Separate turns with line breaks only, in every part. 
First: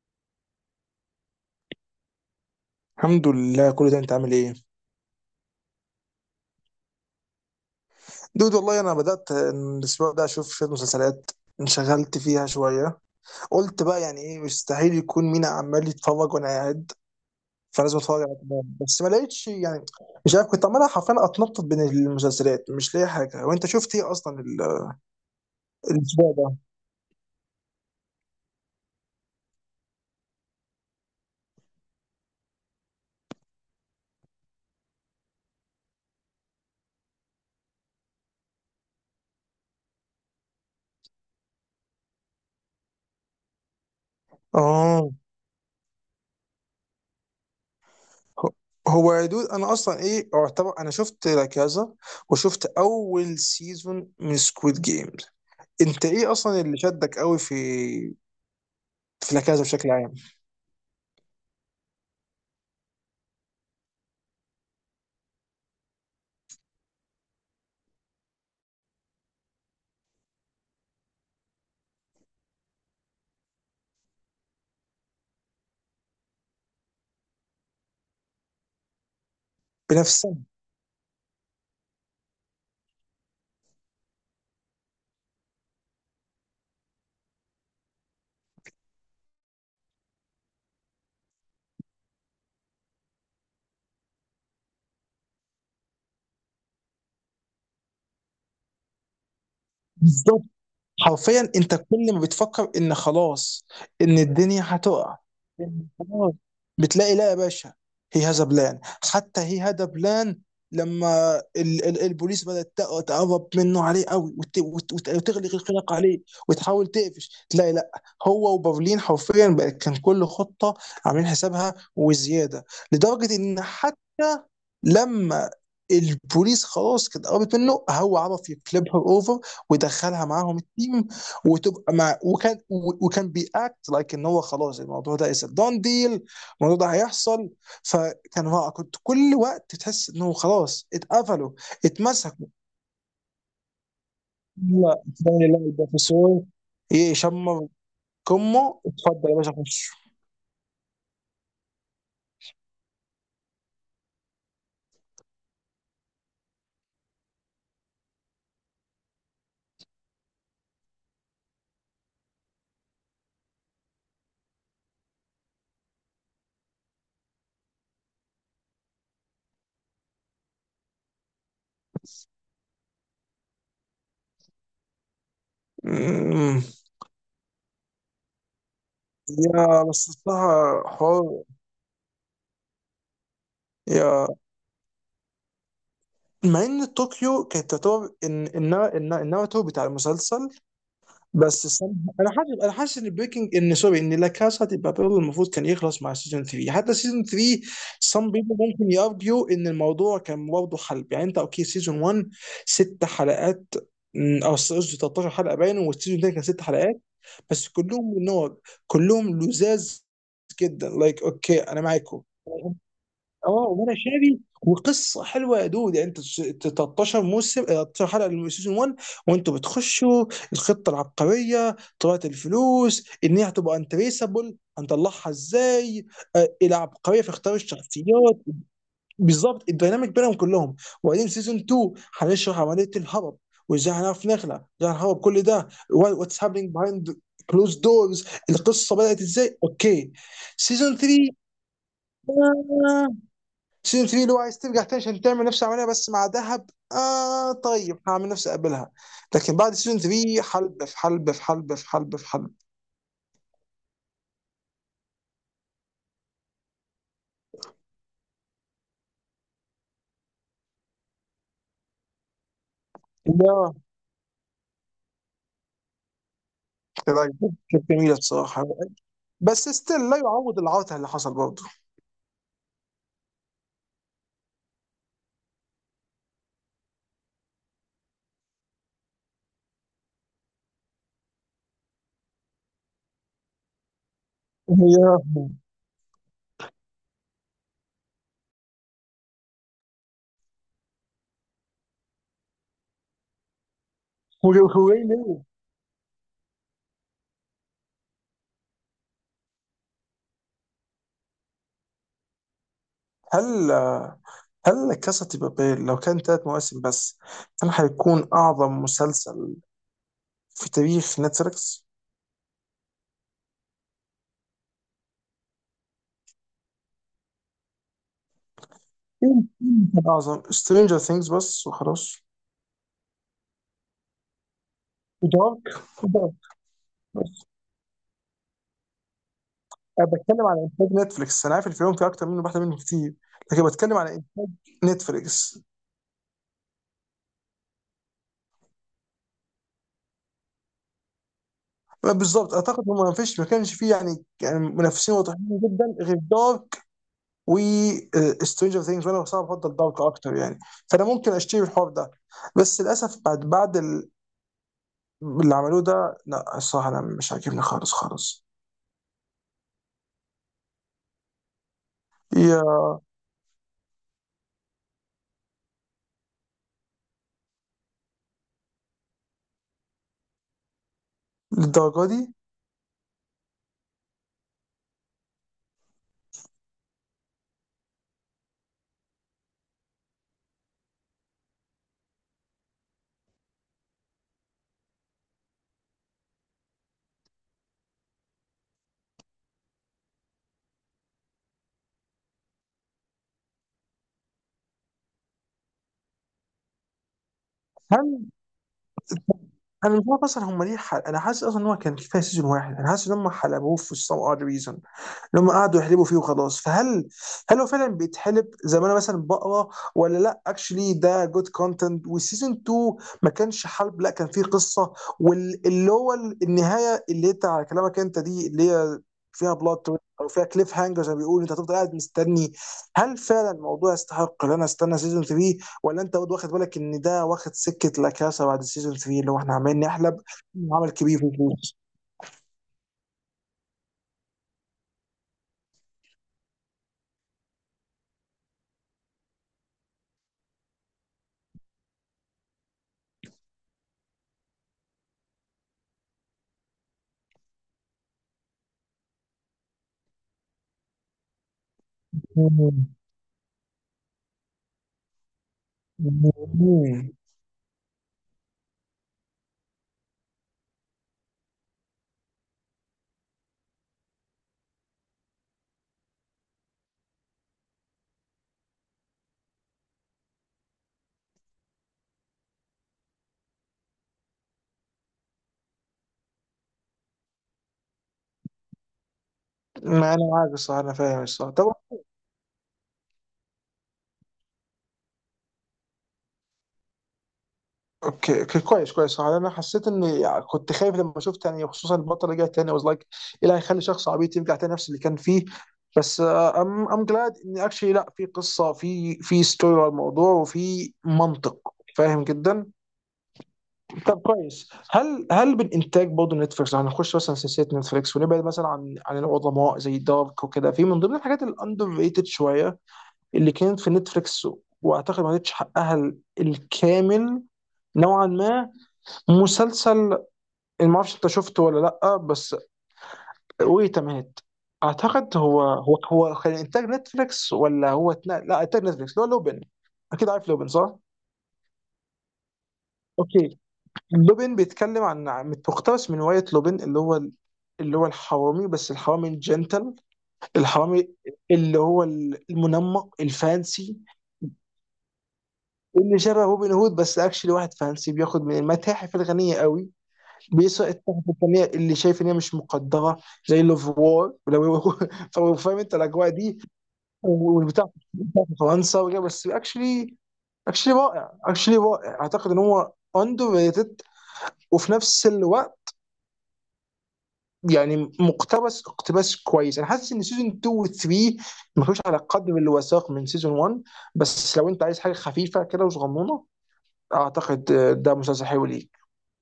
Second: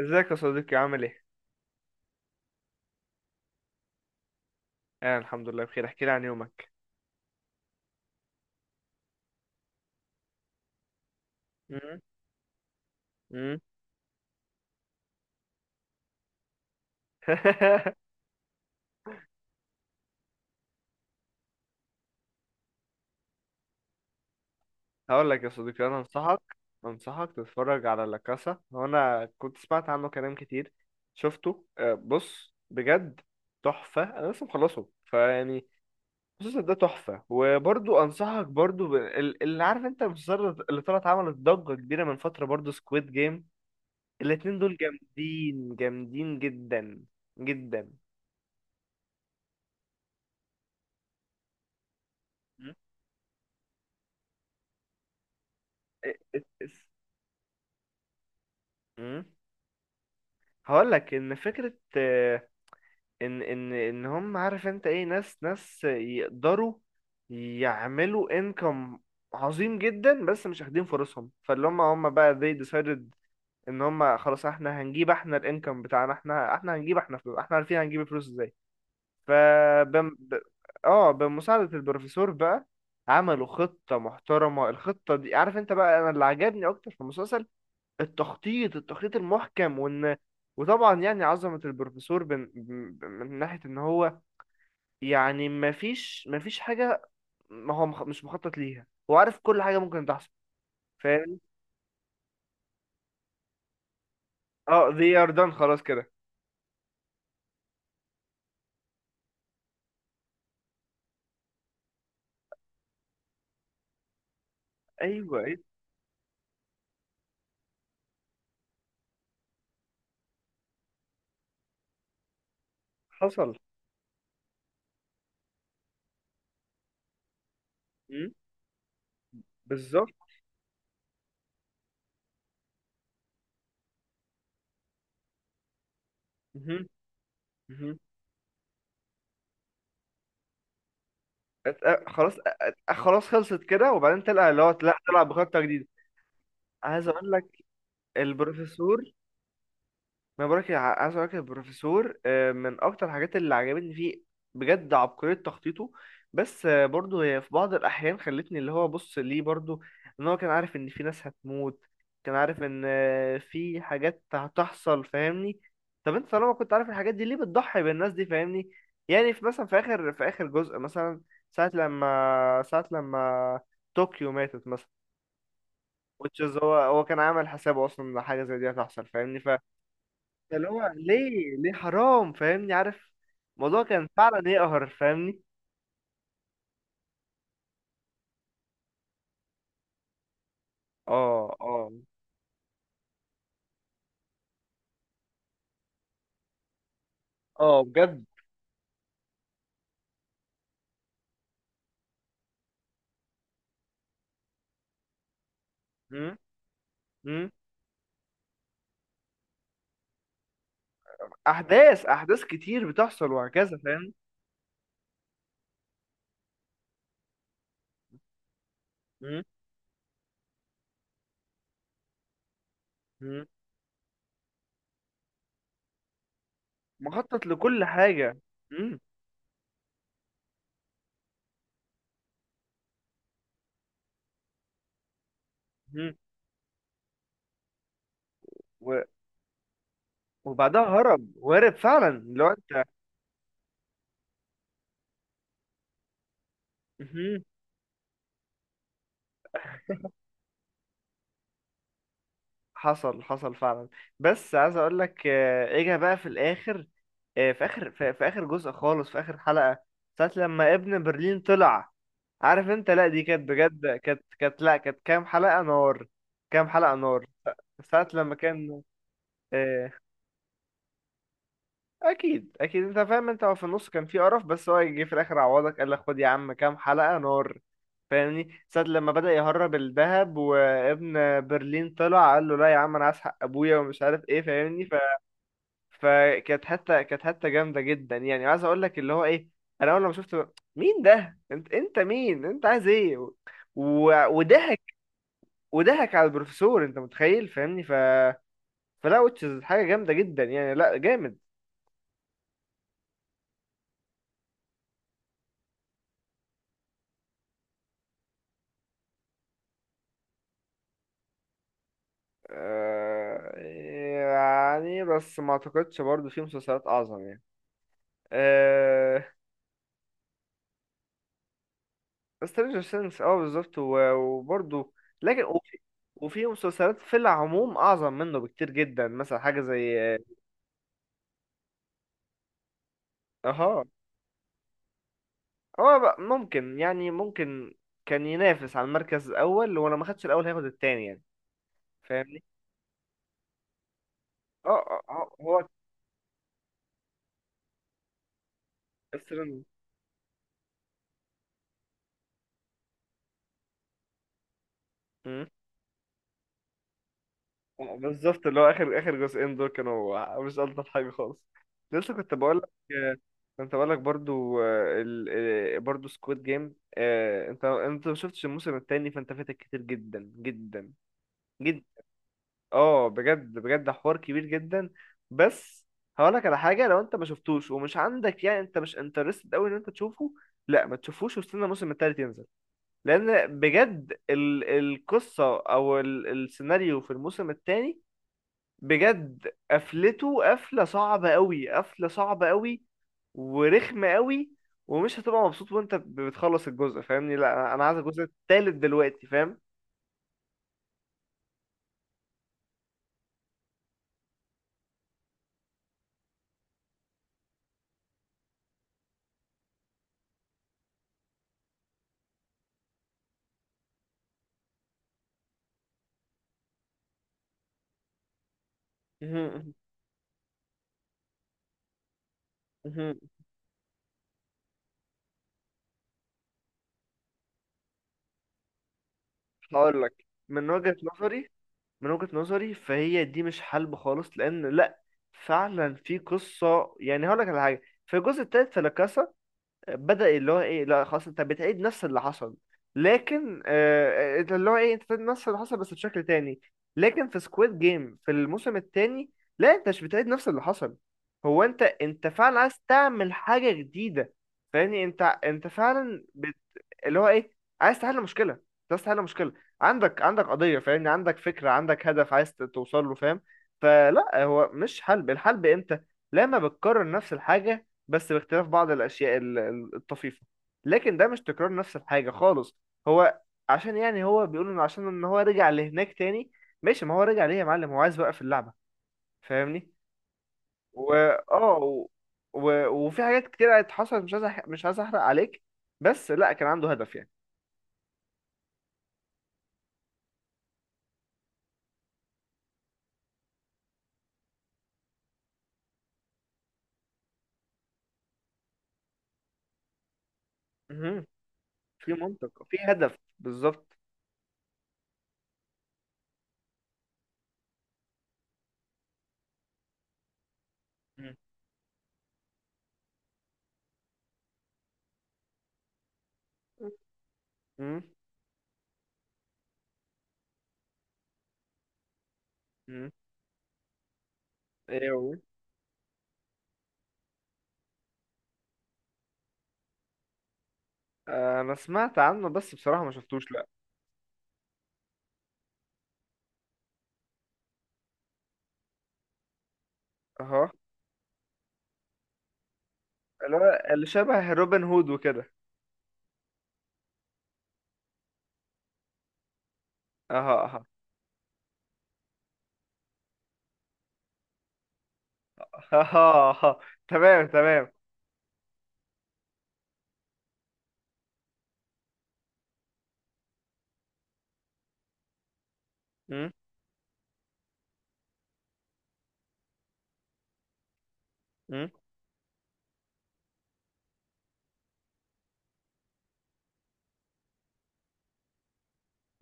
ازيك يا صديقي، عامل ايه؟
الحمد لله، كل ده انت عامل ايه؟
انا الحمد لله بخير. احكي لي عن يومك.
دود، والله انا بدات الاسبوع ده اشوف شويه مسلسلات،
مم.
انشغلت فيها شويه.
مم.
قلت بقى، يعني ايه، مستحيل يكون مينا عمال يتفرج وانا قاعد. فلازم اتفرج على كمان، بس ما لقيتش يعني. مش عارف، كنت عمال حرفيا اتنطط بين المسلسلات، مش لاقي حاجه، وانت شفت ايه اصلا
هقول لك يا صديقي، انا
الاسبوع
انصحك
ده؟
انصحك تتفرج على لا كاسا. هو انا كنت سمعت عنه كلام كتير. شفته، بص بجد تحفة. انا لسه مخلصه، فيعني المسلسل ده تحفة. وبرضو انصحك برضو اللي، عارف انت، المسلسل اللي طلعت عملت ضجة كبيرة من فترة، برضو سكويد جيم. الاتنين دول
اه،
جامدين جامدين جدا جدا.
هو يا دود، انا اصلا ايه، اعتبر انا شفت لا كازا وشفت
مم.
اول سيزون من سكويد جيمز. انت ايه اصلا
إيه.
اللي شدك قوي في
مم.
في العكازه بشكل عام؟
هقول لك ان فكره، ان هم، عارف انت ايه، ناس يقدروا يعملوا انكم عظيم جدا، بس مش واخدين فرصهم. فاللي هم بقى they decided ان هم خلاص. احنا هنجيب احنا الانكم بتاعنا، احنا هنجيب احنا فلوس، احنا عارفين هنجيب الفلوس ازاي. ف
بنفس
بم-
السنه.
ب... اه، بمساعده البروفيسور بقى عملوا خطه محترمه. الخطه دي، عارف انت بقى، انا اللي عجبني اكتر في المسلسل التخطيط المحكم. وطبعا يعني عظمة البروفيسور من ناحية ان هو يعني ما فيش حاجة ما هو مش مخطط ليها. هو عارف كل حاجة ممكن تحصل،
بالضبط.
فاهم؟
حرفيا، انت كل ما بتفكر ان خلاص، ان الدنيا
اه، they
هتقع،
are done، خلاص
إن
كده.
خلاص، بتلاقي لا يا باشا. هي هذا بلان، حتى هي هذا بلان. لما ال البوليس بدأت تقرب منه عليه قوي
ايوه،
وتغلق
ايه.
الخناق عليه، وتحاول تقفش، تلاقي لا. هو وبرلين حرفيا بقى كان كل خطة عاملين حسابها وزيادة، لدرجة
حصل.
ان حتى لما البوليس خلاص كانت قربت منه، هو
مم،
عرف يكلبها اوفر
بالظبط.
ودخلها معاهم التيم، وتبقى مع، وكان بياكت لايك ان هو خلاص الموضوع ده از دون ديل، الموضوع
مهم،
ده هيحصل.
مهم.
فكان رائع، كنت كل وقت تحس انه خلاص اتقفلوا،
خلاص
اتمسكوا،
خلاص، خلصت كده، وبعدين تلقى اللي هو لا،
لا
تلعب
تلاقي لا
بخطة جديدة.
البروفيسور
عايز اقول لك
يشمر كمه،
البروفيسور،
اتفضل يا باشا خش.
ما بقولك يا- عايز اقولك يا بروفيسور، من اكتر الحاجات اللي عجبتني فيه بجد عبقرية تخطيطه. بس، برضه هي في بعض الاحيان خلتني اللي هو بص ليه برضه. ان هو كان عارف ان في ناس هتموت، كان عارف ان في حاجات هتحصل، فاهمني؟ طب انت طالما كنت عارف الحاجات دي، ليه بتضحي بالناس دي؟ فاهمني، يعني في مثلا في اخر جزء مثلا، ساعة لما طوكيو ماتت مثلا. which is
أمم.
هو كان عامل حسابه اصلا ان حاجة زي دي هتحصل، فاهمني؟
يا، بس
اللي
الصراحة
هو
حوار،
ليه، ليه حرام؟ فاهمني، عارف الموضوع كان
يا،
فعلا يقهر، فاهمني.
مع ان طوكيو كانت تعتبر ان الناراتيف بتاع المسلسل.
اه،
بس
اه،
الصراحة، انا حاسس ان بريكنج ان سوري ان لا كاسا دي بابيل المفروض كان يخلص مع سيزون 3، حتى سيزون 3.
اه،
some
بجد.
people ممكن يارجيو ان الموضوع كان برضه حلب، يعني انت اوكي، سيزون 1، ست حلقات، او قصدي 13 حلقه باين، والسيزون الثاني
مم،
كان ست حلقات.
مم.
بس كلهم نور، كلهم لزاز جدا، اوكي انا
احداث
معاكم.
احداث كتير بتحصل
اه،
وهكذا،
وانا
فاهم؟
شاري، وقصه حلوه يا دود، يعني انت 13 موسم، 13 حلقه من سيزون 1
مم،
وانتوا بتخشوا الخطه العبقريه، طلعه الفلوس ان هي
مم.
هتبقى انتريسابل، هنطلعها ازاي؟ إيه العبقريه في
مخطط
اختيار
لكل حاجه.
الشخصيات،
مم،
بالظبط الديناميك بينهم كلهم. وبعدين سيزون 2، هنشرح عمليه الهرب وازاي هنعرف نخلع، ازاي هنهرب، كل ده
مم.
واتس هابينج بيهايند كلوز دورز، القصه
و-
بدات ازاي، اوكي.
وبعدها
سيزون
هرب،
3.
وهرب فعلا لو انت.
سيزون 3 اللي هو عايز ترجع تاني عشان تعمل نفس العمليه، بس مع ذهب.
مم.
اه، طيب هعمل نفسي اقبلها. لكن بعد سيزون 3، حلب في حلب في حلب في حلب في حلب.
حصل، حصل فعلا. بس عايز اقول لك، اجا بقى في الاخر، في اخر في اخر جزء خالص، في اخر حلقة، ساعة لما ابن برلين طلع. عارف انت، لا دي كانت
لا،
بجد، كانت كانت لا كانت كام حلقة نار. كام حلقة نار.
لا، كانت
ساعة
جميله
لما
الصراحه،
كان،
بس
آه،
ستيل لا يعوض العوته اللي حصل برضه.
اكيد اكيد انت فاهم. انت هو في النص كان في قرف، بس هو جه في الاخر عوضك، قال لك خد يا عم كام حلقة نار. فاهمني، ساعة لما بدأ يهرب الذهب، وابن برلين طلع قال له لا يا عم، انا عايز حق ابويا ومش عارف ايه، فاهمني.
يا،
فكانت حتة، كانت حتة جامدة جدا. يعني عايز اقول لك اللي هو ايه، انا اول ما شفت مين ده، انت مين، انت عايز ايه،
هو
وضحك،
هو ليه؟
وضحك على البروفيسور، انت متخيل؟ فاهمني، فلا، وتشز حاجة جامدة جدا، يعني لا، جامد.
هل هل كاسا دي بابيل لو كان ثلاث مواسم بس، هل هيكون اعظم مسلسل في تاريخ نتفليكس؟
يعني بس ما اعتقدش برضو في مسلسلات اعظم، يعني. آه...
كان اعظم سترينجر ثينجز بس وخلاص.
سترينجر ثينجز، اه بالظبط، وبرضو لكن
ودارك، ودارك.
وفي مسلسلات في العموم اعظم منه بكتير جدا، مثلا حاجة زي
انا بتكلم على انتاج نتفليكس، انا عارف ان في يوم في اكتر منه، واحده منه كتير، لكن
اها.
بتكلم على انتاج نتفليكس.
هو بقى ممكن، ممكن كان ينافس على المركز الاول، ولو ما خدش الاول هياخد التاني، يعني فاهمني.
بالظبط، اعتقد هم ما كانش فيه يعني
اه،
منافسين
هو
واضحين جدا غير دارك و سترينجر ثينجز، وانا بصراحه
السيرن
بفضل دارك اكتر يعني. فانا ممكن اشتري الحوار ده، بس للاسف بعد اللي عملوه ده، لا الصراحه انا مش عاجبني خالص خالص.
بالظبط. اللي هو اخر جزئين دول كانوا مش الطف حاجه خالص. لسه كنت بقول
يا،
لك، آه، كنت بقول لك برضو، آه، ال... آه، برضو سكواد جيم. انت ما شفتش الموسم التاني، فانت فاتك كتير جدا جدا جدا.
للدرجه دي؟
اه، بجد بجد حوار كبير جدا. بس هقولك على حاجه، لو انت ما شفتوش ومش عندك يعني، انت مش انترستد قوي ان انت تشوفه، لا ما تشوفوش، واستنى الموسم التالت ينزل. لان بجد القصه او السيناريو في الموسم التاني بجد قفلته قفله صعبه قوي، قفله صعبه قوي، ورخمه قوي. ومش هتبقى مبسوط وانت بتخلص الجزء، فاهمني. لا انا، عايز الجزء التالت دلوقتي، فاهم؟
انا مش عارف اصلا هم ليه انا حاسس اصلا ان هو كان كفايه سيزون واحد، انا حاسس ان هم حلبوه في some odd reason، ان هم قعدوا يحلبوا فيه وخلاص، فهل هو فعلا بيتحلب زي ما انا مثلا بقرا، ولا لا، اكشلي ده جود كونتنت، والسيزون 2 ما كانش حلب، لا كان فيه قصه، واللي هو النهايه اللي انت على كلامك انت دي اللي هي فيها بلوت او فيها كليف هانجر زي ما بيقولوا، انت هتفضل قاعد مستني. هل فعلا الموضوع يستحق ان انا استنى سيزون 3؟ ولا انت برضه واخد بالك ان ده واخد سكه لاكاسا بعد السيزون 3، اللي هو احنا عمالين
هقول
نحلب
لك من
عمل
وجهة
كبير في
نظري،
الفلوس؟
من وجهة نظري، فهي دي مش حلب خالص، لان لا، فعلا في قصه. يعني هقول لك على حاجه، في الجزء الثالث في لاكاسا بدا اللي هو ايه، لا خلاص، انت بتعيد نفس اللي حصل. لكن آه، إنت اللي هو ايه، انت بتعيد نفس اللي حصل بس بشكل تاني. لكن في سكويد جيم في الموسم الثاني، لا انت مش بتعيد نفس اللي حصل. هو انت فعلا عايز
مم.
تعمل حاجه جديده. فاهمني، انت فعلا
مم.
اللي هو ايه، عايز تحل مشكله. أنت عايز تحل مشكله، عندك قضيه، فاهمني. عندك فكره، عندك هدف، عايز توصل له، فاهم؟ فلا، هو مش حلب. الحلب امتى؟ لما بتكرر نفس الحاجه بس باختلاف بعض الاشياء الطفيفه. لكن ده مش تكرار نفس الحاجه خالص. هو عشان، يعني هو بيقول ان عشان ان هو رجع لهناك تاني. ماشي، ما هو رجع ليه يا معلم؟ هو عايز يوقف اللعبه، فاهمني.
ما انا عارف الصراحه، انا فاهم
واه،
الصراحه، طب.
و... وفي حاجات كتير حصلت، مش عايز مش عايز احرق عليك، بس لا كان عنده هدف يعني.
اوكي، اوكي، كويس، كويس، صراحه انا حسيت اني كنت خايف لما شفت يعني، خصوصا البطل رجع تاني، I was like ايه اللي هيخلي شخص عبيط يرجع تاني نفس اللي كان فيه، بس ام ام جلاد ان اكشلي، لا في قصه، في ستوري على الموضوع، وفي
مهم.
منطق.
في
فاهم
منطق،
جدا.
في هدف، بالظبط.
طب كويس، هل من انتاج برضه نتفليكس، يعني هنخش مثلا سلسله نتفليكس، ونبعد مثلا عن العظماء زي دارك وكده، في من ضمن
مم.
الحاجات الاندر ريتد شويه اللي كانت في نتفليكس، واعتقد ما خدتش حقها الكامل
مم.
نوعا ما. مسلسل، ما اعرفش انت شفته ولا لا، بس
مم.
ويت مات،
ايه هو.
اعتقد هو كان انتاج نتفليكس، ولا هو لا، انتاج نتفليكس، اللي هو لوبن. اكيد عارف لوبن، صح؟
انا سمعت عنه، بس بصراحة ما شفتوش
اوكي.
لا.
لوبين بيتكلم مقتبس من رواية لوبين، اللي هو اللي هو الحرامي، بس الحرامي الجنتل،
اها.
الحرامي اللي هو المنمق
اللي هو
الفانسي،
اللي شبه روبن هود وكده.
اللي شبه روبن هود، بس اكشلي واحد فانسي بياخد من المتاحف الغنية قوي،
اها، اها،
بيسرق التحف الفنية اللي شايف ان هي مش مقدرة، زي لوفوار لو فهو فاهم انت الاجواء
اها،
دي،
اها. تمام،
والبتاع
تمام.
بتاع في فرنسا وكده. بس اكشلي، اكشلي رائع، اكشلي رائع، اعتقد ان هو اندر ريتد، وفي نفس الوقت
مم.
يعني مقتبس اقتباس كويس. انا حاسس ان سيزون 2 و 3 ما
مم.
كانوش على قدر الوثائق من سيزون 1، بس لو انت عايز حاجه خفيفه كده وصغنونه، اعتقد ده مسلسل حلو ليك.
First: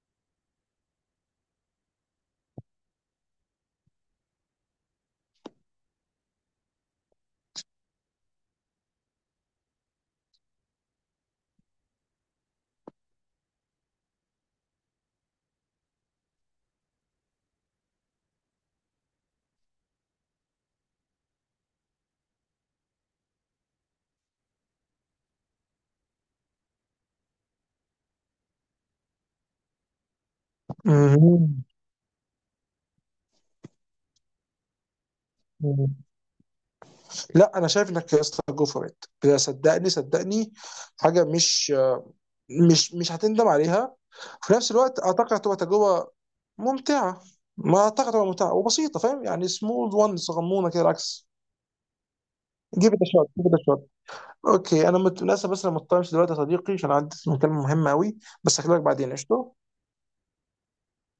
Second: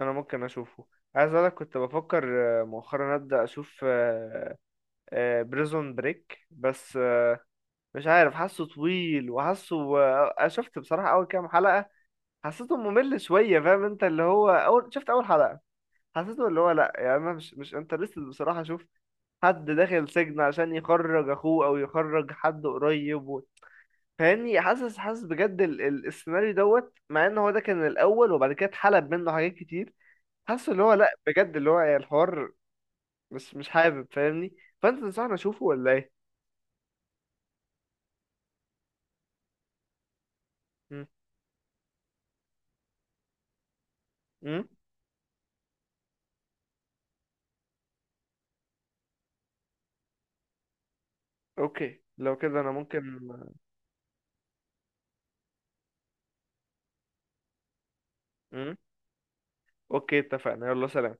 انا ممكن اشوفه. عايز اقولك كنت بفكر، مؤخرا ابدا اشوف بريزون بريك. بس، مش عارف، حاسه طويل، وحاسه، شفت بصراحة اول كام حلقة، حسيته ممل شوية، فاهم انت. اللي هو اول شفت اول حلقة، حسيته اللي هو لا، يعني انا مش انترستد بصراحه اشوف حد داخل سجن عشان يخرج اخوه او يخرج حد قريب، فاهمني. حاسس بجد السيناريو دوت، مع ان هو ده كان الاول وبعد كده اتحلب منه حاجات كتير. حاسس اللي هو لا، بجد
مهم.
اللي هو يعني الحوار مش حابب، فاهمني. فانت تنصحني اشوفه ولا
مهم.
ايه؟
لا، انا شايف انك يا اسطى جو فور ات، صدقني، صدقني، حاجه مش هتندم عليها. في
امم.
نفس الوقت، اعتقد هتبقى تجربه ممتعه، ما اعتقد هتبقى ممتعه وبسيطه، فاهم يعني سمول وان صغنونه كده، العكس.
اوكي لو كده انا
جيب ات
ممكن.
شوت، جيب ات. اوكي، انا للاسف بس انا مضطر امشي دلوقتي يا صديقي عشان عندي مكالمة مهمة قوي، بس
امم.
هكلمك بعدين، قشطة.
اوكي اتفقنا، يلا سلام.